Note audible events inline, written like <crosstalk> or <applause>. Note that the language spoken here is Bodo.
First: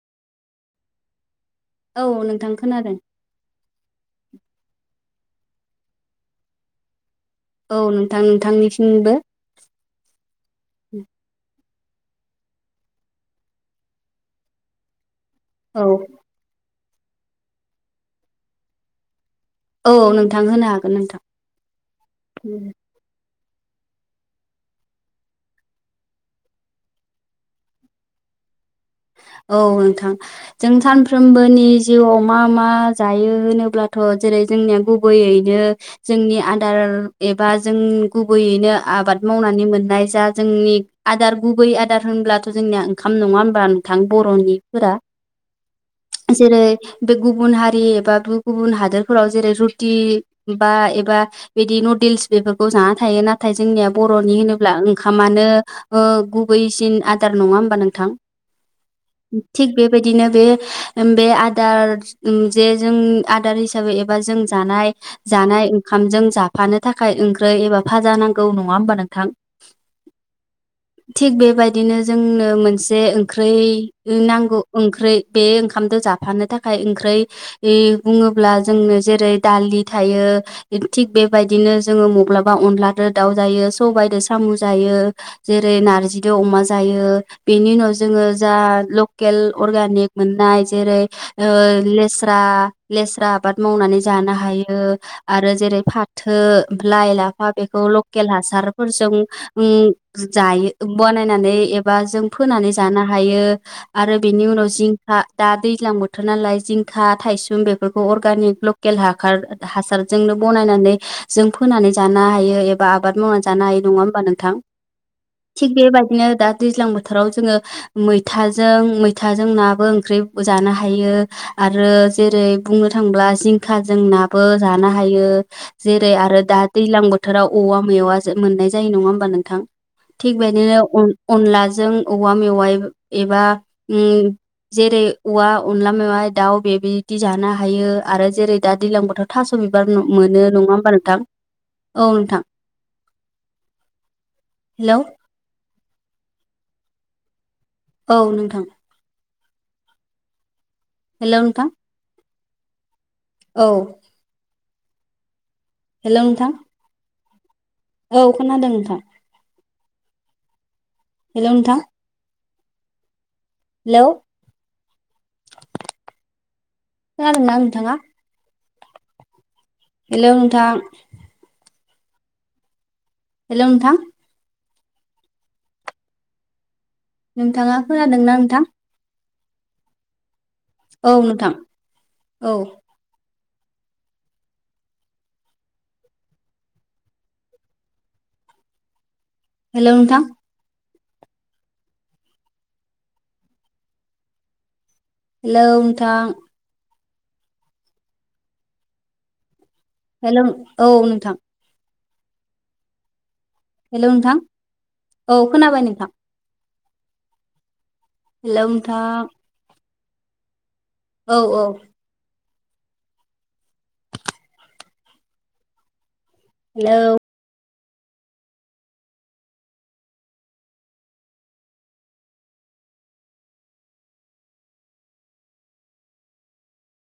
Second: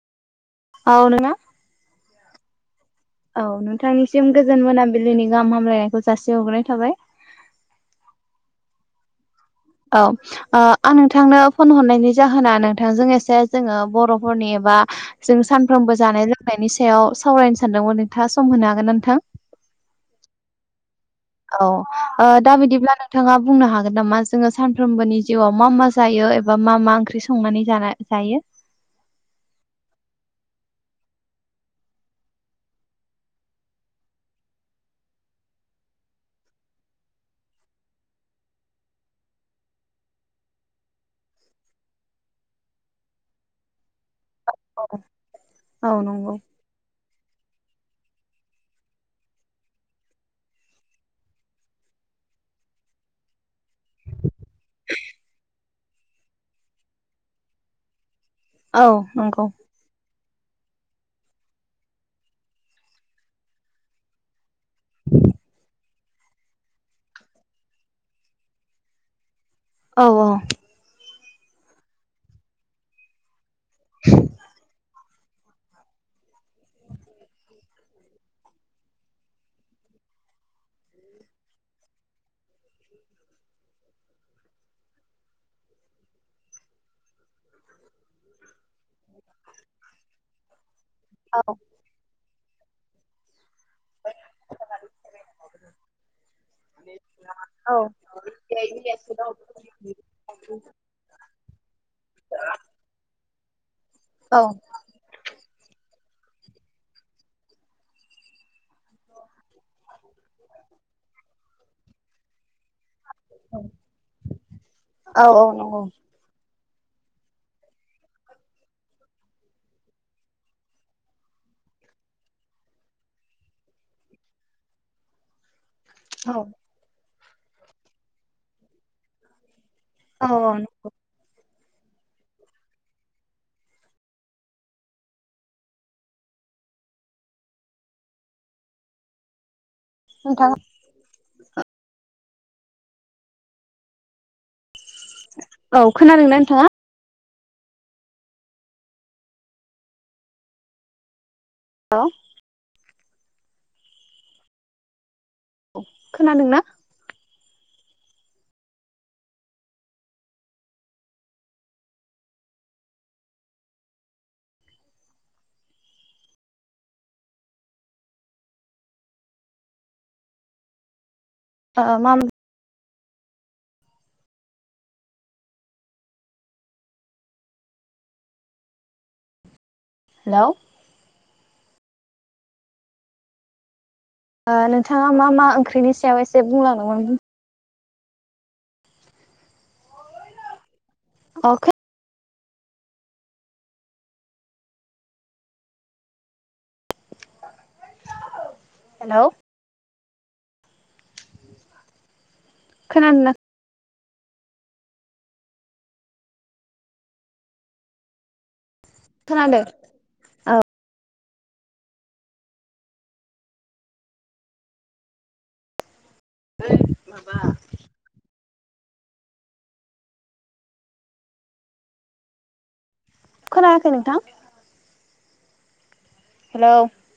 <unintelligible> औ नोंथां खोनादों। औ नोंथांनिसिम गोजोन मोनाबिलिनि गाहाम हामलायनायखौ जासिहरग्रोनाय थाबाय। औ नोंथां नोंथांनिसिमबो औ ओ आं नोंथांनो फन हरनायनि जाहोना नोंथांजों एसे जोङो बर'फोरनि एबा जों औ सानफ्रोमबो जानाय लोंनायनि सायाव सावरायनो सानदोंमोन नोंथाङा सम होनो हागोन ना नोंथां औ नोंथां होनो हाग औ ओ दा बिदिब्ला नोंथाङा बुंनो हागोन नामा जोङो सानफ्रामबोनि जिउआव मा मा जायो एबा मा मा ओंख्रि संनानै जाना जायो <inaudible> औ नोंथां जों सानफ्रोमबोनि जिउआव मा मा जायो होनोब्लाथ जेरै जोंनि गुबैयैनो जोंनि आदार एबा जों गुबैयैनो आबाद माव मोननाय जा जोंनि आदार गुबै आदार होनब्लाथ' जोंनिया ओंखाम नङा होमबा। नोंथां बरनिफोरा औ नंगौ जेरै बे गुबुन हारि एबा गुबुन हादोरफोराव जेरै रुटि बा एबा बिदि बेफोरखौ जाना थायो नाथाय जोंनिया बर'नि होनोब्ला ओंखामानो गुबैसिन। आदार नङा होमबा नोंथां औ नंगौ थिग बेबायदिनो। बे आदार हिसाबै एबा जों जानाय। जानाय ओंखामजों जाफानो थाखाय ओंख्रि एबा भाजा नांगौ नङा होमबा नोंथां। औ औ थिग बेबायदिनो जोंनो मोनसे ओंख्रै नांगौ ओंख्रै। बे ओंखामद जाबा। थानो थाखाय ओंखै बुङोब्ला जोंनो जेरै दालि थायो थिक बे। बेबायदिनो जोङो मबब्लाब। अनलाजों दाउ जायो, सबाइजों साम' जायो, जेरै नारजिजों अमा जायो बेनि उनाव। जोङो जा लकेल अर्गनिक मोननाय जेरै लेस्रा। लेस्रा। आबाद मावनानै जानो हायो आरो जेरै फाथो, लाइ-लाफा बेखौ औ लकेल हा। हासारफोरजों जायो बानायनानोय एबा जों फोनानोय। हायो आरो औ बेनि उनाव जिंखा दा दैज्लां बोथोर। नालाय जिंखा, थायसुम बेफोरखौ अरगानिक लकेल हासार हासारजोंनो बनायनानै। जों फोनानै जानो हायो एबा। बा आबाद मावनानै जानो हाय नङा होमबा नोंथां औ औ थिग नंगौ बेबायदिनो दा दैज्लां बोथोराव जोङो। मैथाजों मैथाजों नाबो ओंख्रि जानो हायो आरो जेरै। बुंनो थांब्ला जिंखा जोंनाबो जानो हायो। जेरै औ आरो दा दैज्लां बोथोराव औवा मैवा मोननाय जायो नङा होमबा नोंथां। थिग औ बेदिनो अनलाजों औवा मेवाइ एबा उम। जेरै औवा अनला मेवा दाउ बेबायदि जानो हायो आरो जेरै दा दैज्लां बोथोर थास' बिथ्रि। मोनो नोंथाङा नङा होमबा नोंथां औ नोंथां। हेलौ औ खोनादोंना नोंथाङा। औ नोंथां। हेल नोंथां। औे। औ। औ हेलौ नोंथां खोनादोंना। औ खोनादों नोंथां। हेल' नौंथां। हेलौ खोनादों ना नोंथाङा। हेल' नोंथां। आ माम। हेल' नोंथां। नोंथाङा खोनादोंना नोंथां। हेल'। औ नोंथां औ। नोंथाङा मा मा ओंख्रिनि सायाव एसे बुंलांदोंमोन। हेल' नोंथा। अ खो--। हेल' नोंथां। हेल'। हेल' औ नोंथां। खोनादों ना। हेल' नोंथां औ खोनाबाय नोंथां। हेल'। खोनादों। औ औ हेलौ खोनायाखै नोंथां। हेलौ